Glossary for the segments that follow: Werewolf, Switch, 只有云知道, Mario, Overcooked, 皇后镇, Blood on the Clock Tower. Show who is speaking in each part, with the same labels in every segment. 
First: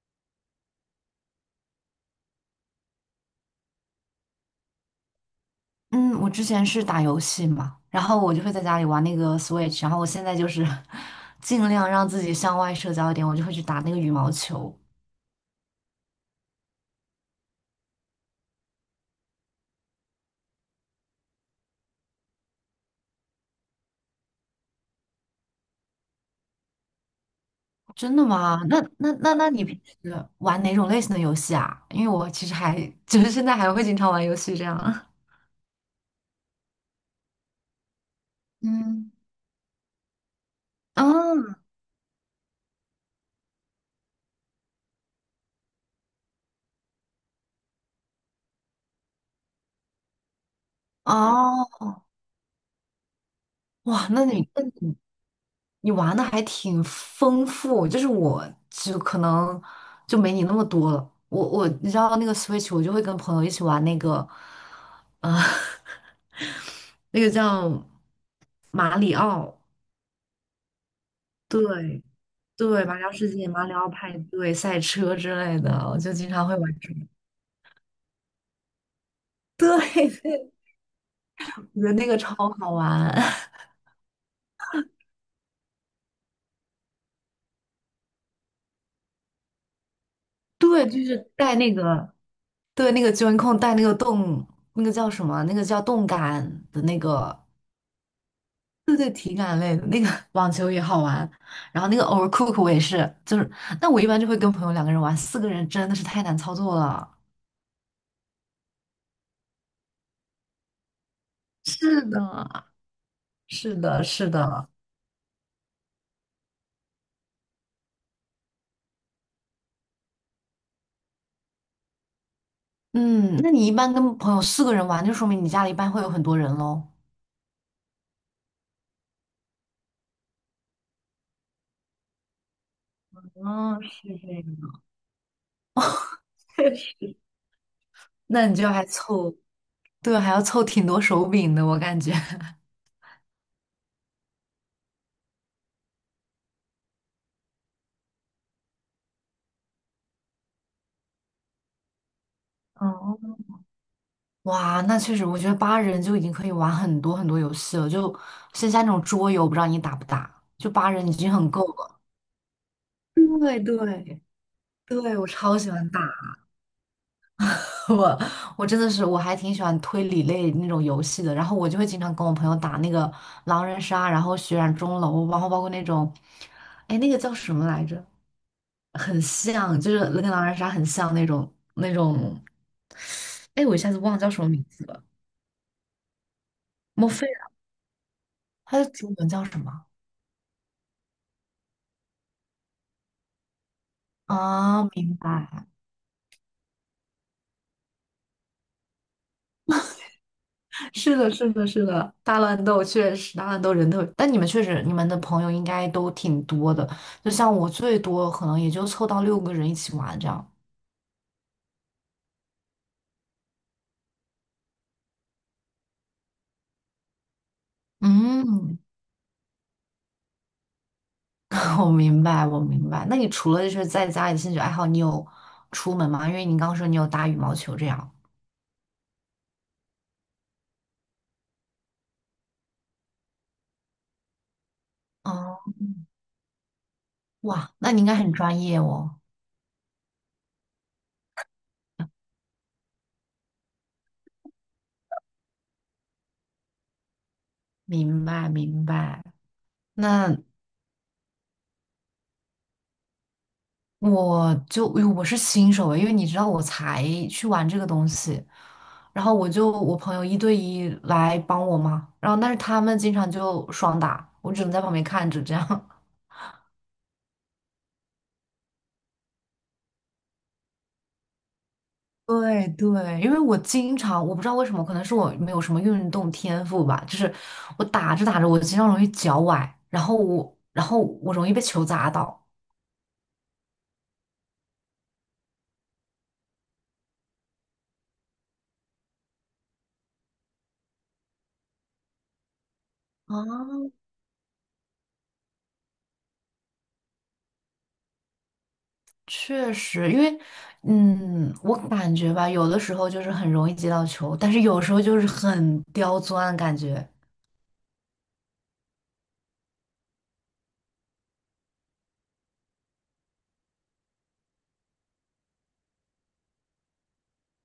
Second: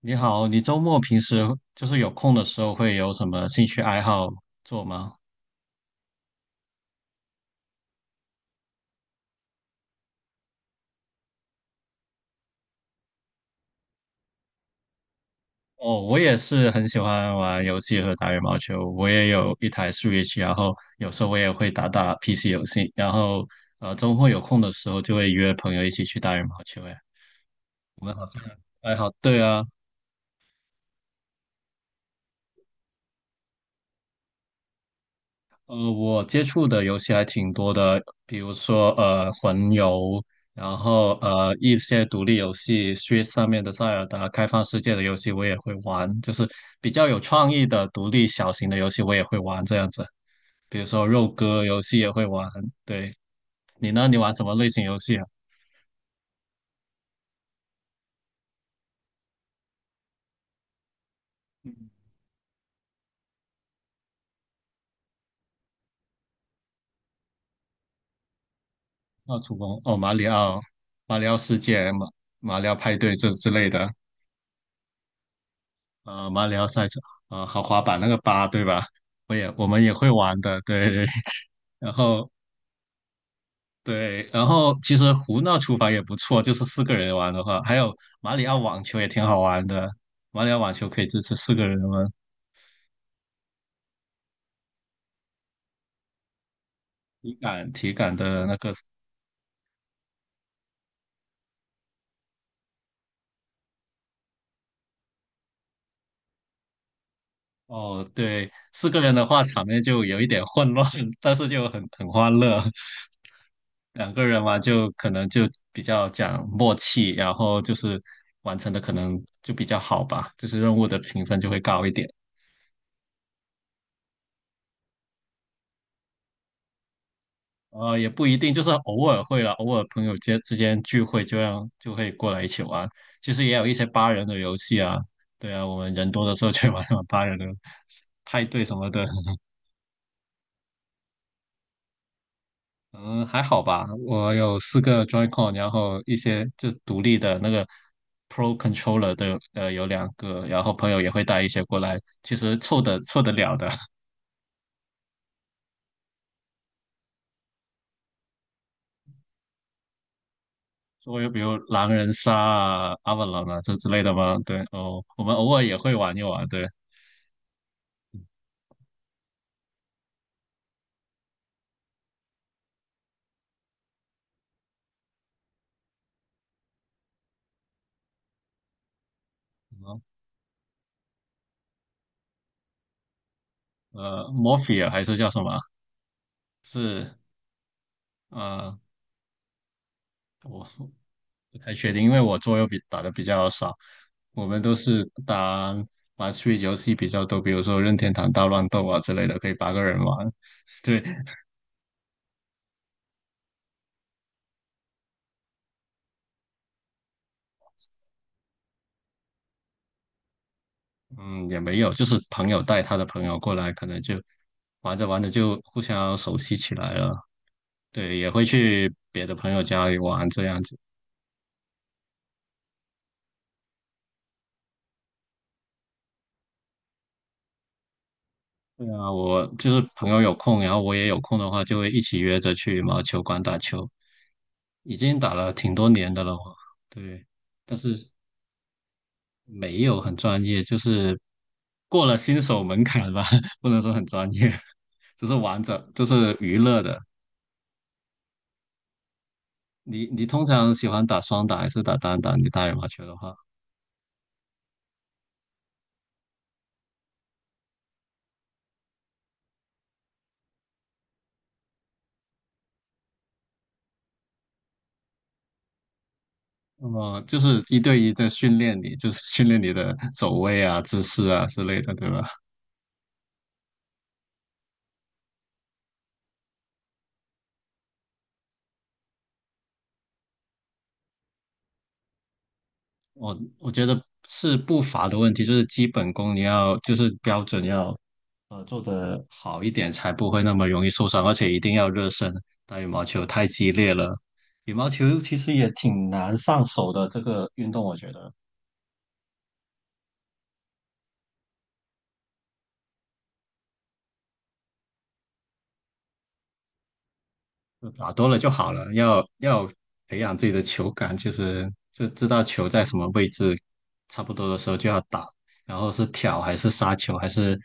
Speaker 1: 你好，你周末平时就是有空的时候会有什么兴趣爱好做吗？
Speaker 2: 嗯，我之前是打游戏嘛，然后我就会在家里玩那个 Switch，然后我现在就是 尽量让自己向外社交一点，我就会去打那个羽毛球。
Speaker 1: 哦，我也是很喜欢玩游戏和打羽毛球，我也有一台 Switch，然后有时候我也会打打 PC 游戏，然后周末有空的时候就会约朋友一起去打羽毛球。哎，我们
Speaker 2: 真的
Speaker 1: 好像
Speaker 2: 吗？那
Speaker 1: 爱好
Speaker 2: 那那
Speaker 1: 对
Speaker 2: 那
Speaker 1: 啊，
Speaker 2: 你平时玩哪种类型的游戏啊？因为我其实还 就是现在还会经常玩游戏这样。
Speaker 1: 我接触的游戏还挺多的，比如说
Speaker 2: 嗯，
Speaker 1: 魂游，然
Speaker 2: 啊
Speaker 1: 后一些独立游戏，Switch 上面的塞尔达开放世界的游戏我也会玩，就是比较有创意的独立小型的游戏我也会玩这样子，比如说肉鸽游
Speaker 2: 哦，
Speaker 1: 戏也会玩。对，你
Speaker 2: 哇，
Speaker 1: 呢？你
Speaker 2: 那
Speaker 1: 玩什
Speaker 2: 你
Speaker 1: 么
Speaker 2: 那
Speaker 1: 类型
Speaker 2: 你
Speaker 1: 游戏啊？
Speaker 2: 你玩的还挺丰富，就是我就可能就没你那么多了。我你知道那个 Switch，我就会跟朋友一起玩那个，呃，那个叫马里
Speaker 1: 奥厨
Speaker 2: 奥，
Speaker 1: 工哦，马里奥、马里奥世界、
Speaker 2: 对
Speaker 1: 马里奥
Speaker 2: 对，马
Speaker 1: 派
Speaker 2: 里奥
Speaker 1: 对这
Speaker 2: 世界、
Speaker 1: 之
Speaker 2: 马
Speaker 1: 类
Speaker 2: 里
Speaker 1: 的，
Speaker 2: 奥派对、赛车之类的，我就经
Speaker 1: 马
Speaker 2: 常会
Speaker 1: 里奥
Speaker 2: 玩
Speaker 1: 赛
Speaker 2: 这
Speaker 1: 车，
Speaker 2: 个。
Speaker 1: 豪华版那个八对吧？我也我
Speaker 2: 对，
Speaker 1: 们也会 玩的，对。
Speaker 2: 我觉
Speaker 1: 然
Speaker 2: 得那个
Speaker 1: 后
Speaker 2: 超好玩。
Speaker 1: 对，然后其实胡闹厨房也不错，就是四个人玩的话，还有马里奥网球也挺好玩的。马里奥网
Speaker 2: 对，
Speaker 1: 球可
Speaker 2: 就
Speaker 1: 以支
Speaker 2: 是
Speaker 1: 持四
Speaker 2: 带
Speaker 1: 个
Speaker 2: 那
Speaker 1: 人玩，
Speaker 2: 个，对那个 j o 带那个动，那个叫什么？那个叫动感的那
Speaker 1: 体
Speaker 2: 个
Speaker 1: 感体感的那个
Speaker 2: 对对，体感类的那个 网球也好玩，然后那个 Overcook 我也是，就是，那我一般就会跟朋友两个人玩，四个人真的是太难操作了。
Speaker 1: 哦，对，四个人的话场面就有一点混乱，但是就很
Speaker 2: 是
Speaker 1: 很欢乐。
Speaker 2: 的，是的，
Speaker 1: 两个
Speaker 2: 是
Speaker 1: 人玩
Speaker 2: 的。
Speaker 1: 就可能就比较讲默契，然后就是完成的可能就比较好吧，就是任务的评分就会高一点。
Speaker 2: 嗯，那你一般跟朋友四个人玩，就说明你家里一般会有很多人喽。
Speaker 1: 也不一定，就是偶尔会了，偶尔朋友间之间聚会，这样就会过来一起玩。其实也有一
Speaker 2: 嗯，
Speaker 1: 些八
Speaker 2: 是
Speaker 1: 人
Speaker 2: 这
Speaker 1: 的
Speaker 2: 样，
Speaker 1: 游戏啊，对啊，我们人多的时候去
Speaker 2: 确
Speaker 1: 玩玩
Speaker 2: 实，
Speaker 1: 八人的派
Speaker 2: 那你
Speaker 1: 对
Speaker 2: 就
Speaker 1: 什
Speaker 2: 还
Speaker 1: 么的，
Speaker 2: 凑，对，还要凑挺多手柄的，我感觉。
Speaker 1: 嗯，还好吧。我有四个 Joy-Con，然后一些就独立的那个 Pro Controller 的，有两个，然后朋友也会带一些过来，其实凑得
Speaker 2: 哦
Speaker 1: 了的。
Speaker 2: 哇，那确实，我觉得八人就已经可以玩很多很多游戏了，就剩下那种桌游，不知道你打不打？就八人已
Speaker 1: 所以
Speaker 2: 经
Speaker 1: 比
Speaker 2: 很
Speaker 1: 如
Speaker 2: 够
Speaker 1: 狼
Speaker 2: 了。
Speaker 1: 人杀啊、a v a l 啊
Speaker 2: 对
Speaker 1: 这
Speaker 2: 对
Speaker 1: 之类的嘛，对哦，
Speaker 2: 对，
Speaker 1: 我
Speaker 2: 我
Speaker 1: 们偶
Speaker 2: 超
Speaker 1: 尔
Speaker 2: 喜
Speaker 1: 也
Speaker 2: 欢
Speaker 1: 会
Speaker 2: 打，
Speaker 1: 玩一 玩，对。
Speaker 2: 我我真的是我还挺喜欢推理类那种游戏的，然后我就会经常跟我朋友打那个狼人杀，然后血染钟楼，然后包括那种，哎，那个叫什么来着？很像，就是跟狼人杀很像那种，哎，我一下子忘了叫什么名字
Speaker 1: Morphe 还
Speaker 2: 了，
Speaker 1: 是叫什么？
Speaker 2: 莫
Speaker 1: 是
Speaker 2: 非
Speaker 1: 呃，
Speaker 2: 它的中文叫什么？
Speaker 1: 我不太确定，因为我桌游比打的比较少，我们都
Speaker 2: 啊，
Speaker 1: 是
Speaker 2: 明白。
Speaker 1: 玩 s w 游戏比较多，比如说任天堂大乱斗啊之类的，可以8个人玩。对，
Speaker 2: 是的，是的，是的，大乱斗确实，大乱斗人特别，但你们确实，你们的朋友应该都挺多的。就像我最多可能也就凑到六个人一起玩这样。
Speaker 1: 嗯，也没有，就是朋友带他的朋友过来，可能就玩着玩着就互相熟悉起来了。对，也会
Speaker 2: 嗯，
Speaker 1: 去别的朋友家里玩这样子。
Speaker 2: 我明白，我明白。那你除了就是在家里兴趣爱好，你有出门吗？因为你刚刚说你有打羽毛球这样。
Speaker 1: 对啊，我就是朋友有空，然后我也有空的话，就会一起约着去毛球馆打球。已经打了
Speaker 2: 哦，
Speaker 1: 挺多年的了我，对，
Speaker 2: 哇，
Speaker 1: 但
Speaker 2: 那
Speaker 1: 是
Speaker 2: 你应该很专业哦。
Speaker 1: 没有很专业，就是过了新手门槛吧，不能说很专业，就是玩着，就是娱乐的。
Speaker 2: 明白，明白。
Speaker 1: 你
Speaker 2: 那
Speaker 1: 通常喜欢打双打还是打单打？你打羽毛球的话，
Speaker 2: 我就我是新手诶，因为你知道我才去玩这个东西，然后我朋友一对一来帮我嘛，然后但是他们经常就双打，我只能在旁边看着这样。
Speaker 1: 就是一对一在训练你，就是训练你的走位啊、姿势啊之类的，对吧？
Speaker 2: 对对，因为我经常我不知道为什么，可能是我没有什么运动天赋吧，就是我打着打着我经常容易脚崴，然后我容易被球砸到。
Speaker 1: 我觉得是步伐的问题，就是基本功你要就是标准要做得好一点，才不会那么容易受伤，而且一定要热身。打羽毛球太激烈了，羽毛球其实也挺难上手的这个运动，我觉得
Speaker 2: 确实，因为，嗯，我感觉吧，有的时候就是很容易接到球，但是有时候就是很刁钻，感觉，
Speaker 1: 就打多了就好了，要培养自己的球感，就是就知道球在什么位置，差不多的时候就要打，然后是挑还是杀球还是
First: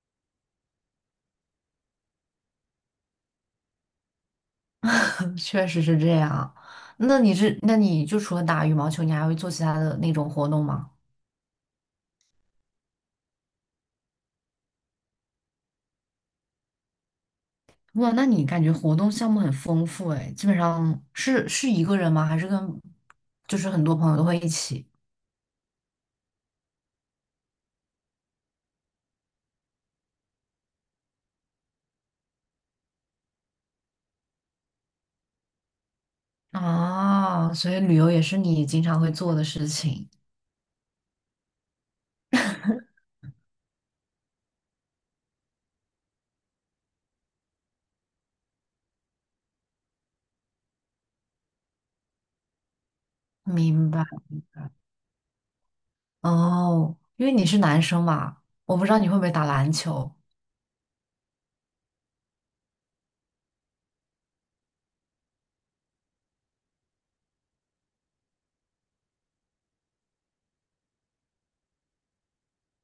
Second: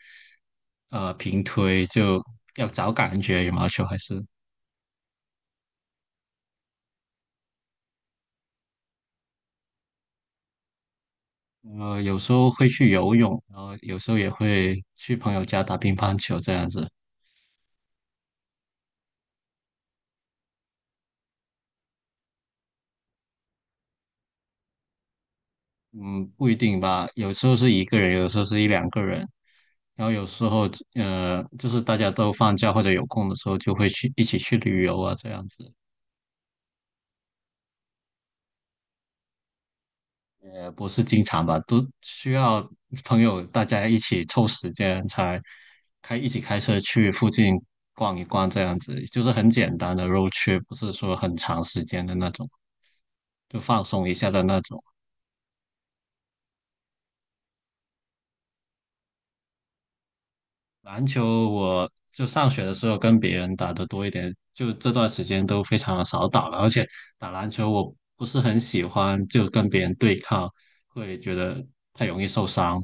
Speaker 1: 平推，就要找感觉羽毛球还是。
Speaker 2: 确实是这样。那你是，那你就除了打羽毛球，你还会做其他的那种活动吗？
Speaker 1: 有时候会去游泳，然后有时候也会去朋友家打乒乓球这样子。
Speaker 2: 哇，那你感觉活动项目很丰富哎！基本上是一个人吗？还是跟，就是很多朋友都会一起？
Speaker 1: 嗯，不一定吧，有时候是一个人，有时候是一两个人，然后有时候就是大家都放假或者有空的时候，就会去一起去旅游啊这样子。
Speaker 2: 啊，所以旅游也是你经常会做的事情，
Speaker 1: 也不是经常吧，都需要朋友大家一起凑时间才一起开车去附近逛一逛这样子，就是很简单的 road trip，不是说很长时间的那种，就放
Speaker 2: 明白。
Speaker 1: 松一下的那种。
Speaker 2: 哦，因为你是男生嘛，我不知道你会不会打篮球。
Speaker 1: 篮球我就上学的时候跟别人打的多一点，就这段时间都非常的少打了，而且打篮球我不是很喜欢，就跟别人对抗，会觉得太容易受伤。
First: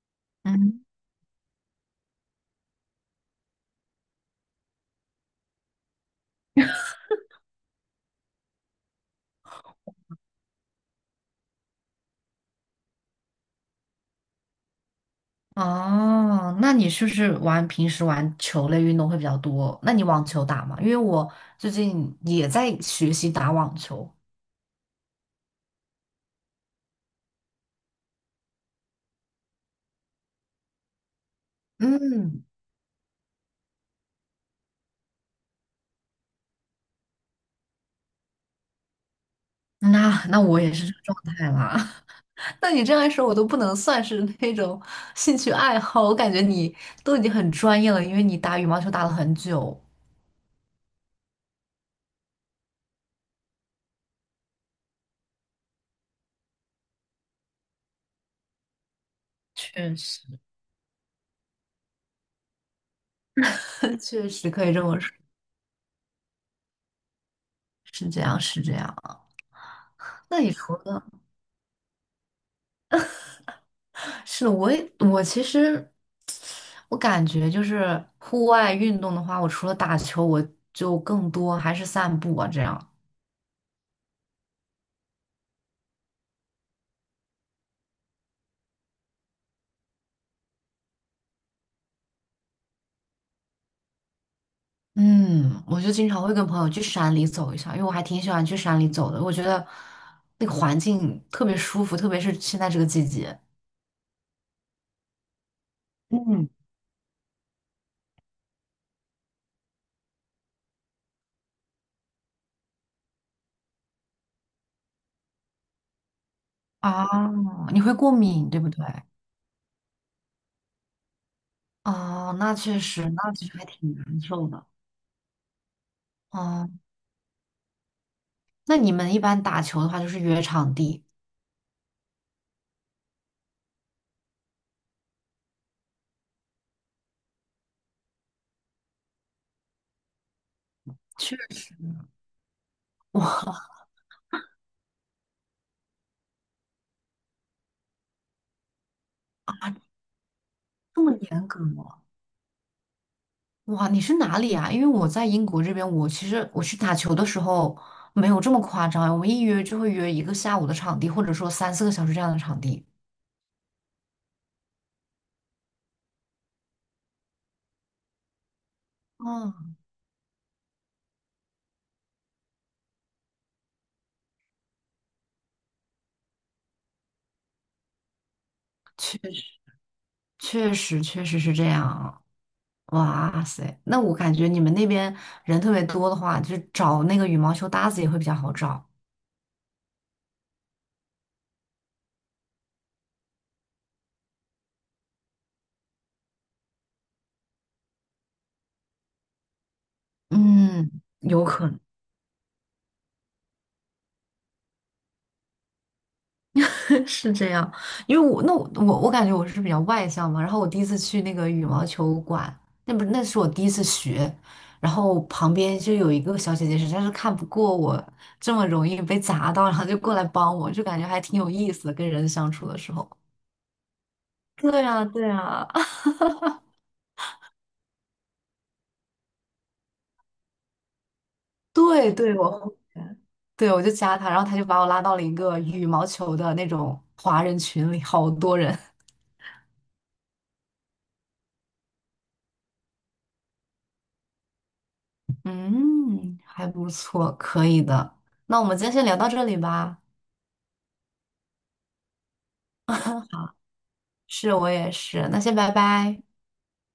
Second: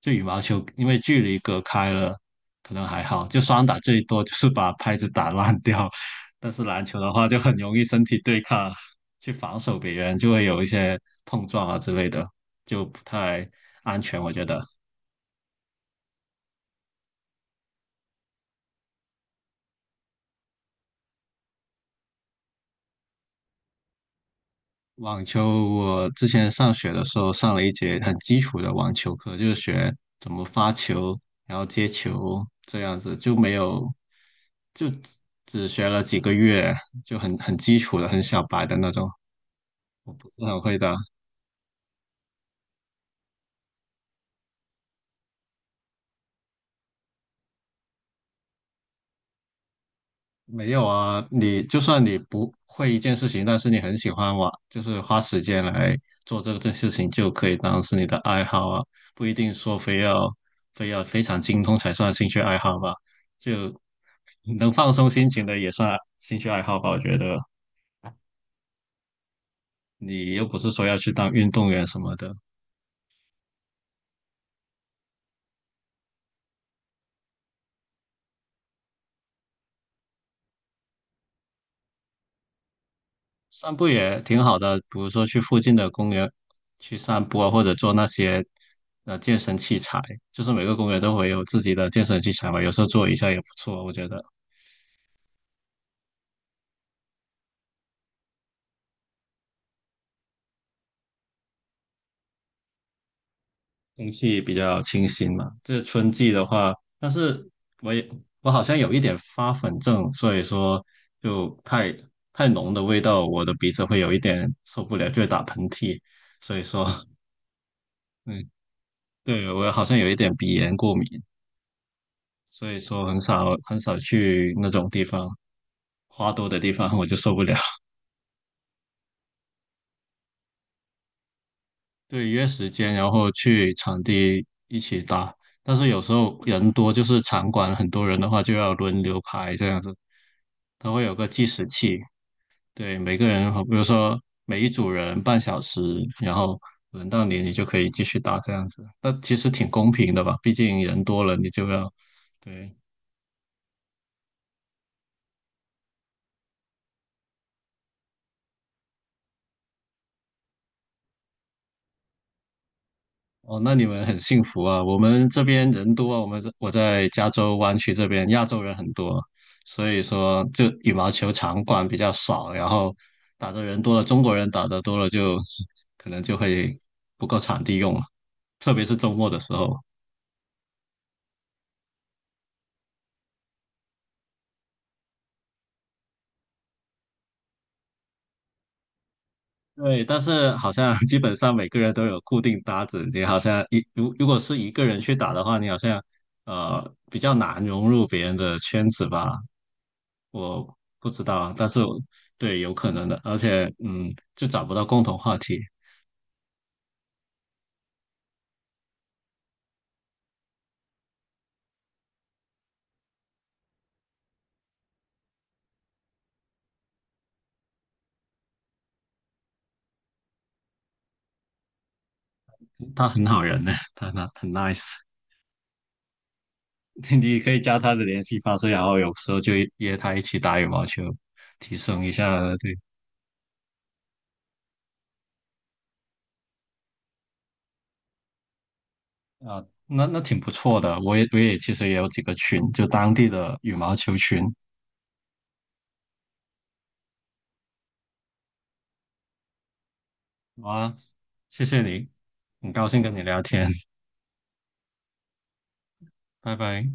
Speaker 1: 就羽毛球，
Speaker 2: 嗯，
Speaker 1: 因为距离隔开了，可能还好，就双打最多就是把拍子打烂掉，但是篮球的话就很容易身体对抗，去防守别人就会有一些碰撞啊之类的，就不太安全，我觉得。
Speaker 2: 哦，那你是不是玩平时玩球类运动会比较多？那你网球打吗？因为我最近也在学习打网球。
Speaker 1: 网球，我之前上学的时候上了一节很基础的网球课，就是学怎么发球，然后接
Speaker 2: 嗯，
Speaker 1: 球这样子，就没有，就只学了几个月，就很基础的、很小白的那种，不
Speaker 2: 那
Speaker 1: 是
Speaker 2: 我
Speaker 1: 很
Speaker 2: 也
Speaker 1: 会
Speaker 2: 是这
Speaker 1: 的。
Speaker 2: 个状态啦。那你这样一说，我都不能算是那种兴趣爱好，我感觉你都已经很专业了，因为你打羽毛球打了很久。
Speaker 1: 没有啊，你就算你不会一件事情，但是你很喜欢玩，就是花时间来做这件事情，就可以当是你的爱好啊，不一定说
Speaker 2: 确
Speaker 1: 非
Speaker 2: 实。
Speaker 1: 要非要非常精通才算兴趣爱好吧。就
Speaker 2: 确实可
Speaker 1: 能
Speaker 2: 以这
Speaker 1: 放
Speaker 2: 么
Speaker 1: 松
Speaker 2: 说，
Speaker 1: 心情的也算兴趣爱好吧，我觉得
Speaker 2: 是这样，是这样。
Speaker 1: 你
Speaker 2: 那
Speaker 1: 又
Speaker 2: 你
Speaker 1: 不是
Speaker 2: 除
Speaker 1: 说要
Speaker 2: 了
Speaker 1: 去当运动员什么的，
Speaker 2: 是的我也我其实我感觉就是户外运动的话，我除了打球，我就更多还是散步啊这样。
Speaker 1: 散步也挺好的，比如说去附近的公园去散步啊，或者做那些健身器材，就是每个公园都会有自己的健身器材嘛，有时候做一下也不错，我觉得。
Speaker 2: 嗯，我就经常会跟朋友去山里走一下，因为我还挺喜欢去山里走的，我觉得那个环境特别舒服，特别是现在这个季节。
Speaker 1: 空气比较清新嘛。这春季的
Speaker 2: 嗯，
Speaker 1: 话，但是我也我好像有一点发粉症，所以说就太浓的味道，我的鼻子会有一点受不了，就会打喷嚏。所以说，
Speaker 2: 啊，你会过 敏，
Speaker 1: 嗯，
Speaker 2: 对不对？
Speaker 1: 对，我好像有一点鼻炎过敏，
Speaker 2: 哦，那
Speaker 1: 所
Speaker 2: 确
Speaker 1: 以说
Speaker 2: 实，
Speaker 1: 很
Speaker 2: 那其
Speaker 1: 少
Speaker 2: 实还
Speaker 1: 很
Speaker 2: 挺
Speaker 1: 少
Speaker 2: 难受
Speaker 1: 去
Speaker 2: 的。
Speaker 1: 那种地方，花多的
Speaker 2: 哦，
Speaker 1: 地方我就受不了。
Speaker 2: 那你们一般打球的话，就是约场地，
Speaker 1: 对，约时间，然后去场地一起打。但是有时候人多，就是场馆很多人的话，就要轮流排这样子。它会有个
Speaker 2: 确
Speaker 1: 计时
Speaker 2: 实。
Speaker 1: 器，对，每个人，好
Speaker 2: 哇，
Speaker 1: 比如说每一组人半小时，然后轮到你，你就可以继续打这样子。那其实挺公平的吧？毕竟人
Speaker 2: 这么
Speaker 1: 多了，
Speaker 2: 严
Speaker 1: 你
Speaker 2: 格。
Speaker 1: 就要，
Speaker 2: 吗？
Speaker 1: 对，
Speaker 2: 哇，你是哪里啊？因为我在英国这边，我其实我去打球的时候没有这么夸张，我们一约就会约一个下午的场地，或者说三四个小时这样的场地。
Speaker 1: 哦，那你们很幸福啊！我们这边人多啊，我们这我在加州湾区这边，亚洲人很多，
Speaker 2: 哦，
Speaker 1: 所以说就羽毛球场馆比较少，然后打的人多了，中国人打的多了就，可能就会不够场地用了，特别是周
Speaker 2: 确
Speaker 1: 末的
Speaker 2: 实，
Speaker 1: 时候。
Speaker 2: 确实，确实是这样。哇塞，那我感觉你们那边人特别多的话，就是找那个羽毛球搭子也会比较好找。
Speaker 1: 对，但是好像 基本上每个人都有固定搭子，你好像如果是一个人去打的话，你好像比较难融入别人的圈子吧，我
Speaker 2: 嗯，
Speaker 1: 不知道，
Speaker 2: 有
Speaker 1: 啊，
Speaker 2: 可
Speaker 1: 但
Speaker 2: 能。
Speaker 1: 是我对有可能的，而且就找不到共同话题。
Speaker 2: 是这样，因为我那我感觉我是比较外向嘛，然后我第一次去那个羽毛球馆，那不是那是我第一次学，然后旁边就有一个小姐姐实在是看不过我这么容易被砸到，然后就过来帮我，就感觉还挺有意思的，跟人相处的时
Speaker 1: 他
Speaker 2: 候。
Speaker 1: 很好人呢，他很 nice，
Speaker 2: 对啊，对啊，
Speaker 1: 你可以加他的联系方式，然后有时候就约他一起打羽毛球，提升一
Speaker 2: 对对，
Speaker 1: 下
Speaker 2: 我
Speaker 1: 对
Speaker 2: 对我就加她，然后她就把我拉到了一个羽毛球的那种华人群里，好多人，
Speaker 1: 啊，那挺不错的。我也其实也有几个群，就当地的羽毛球群。
Speaker 2: 嗯，还不错，可以的。那我们今天先聊到这里吧。
Speaker 1: 好啊，谢谢你，很高兴跟你 聊天，
Speaker 2: 是我也是，那先拜拜。
Speaker 1: 拜拜。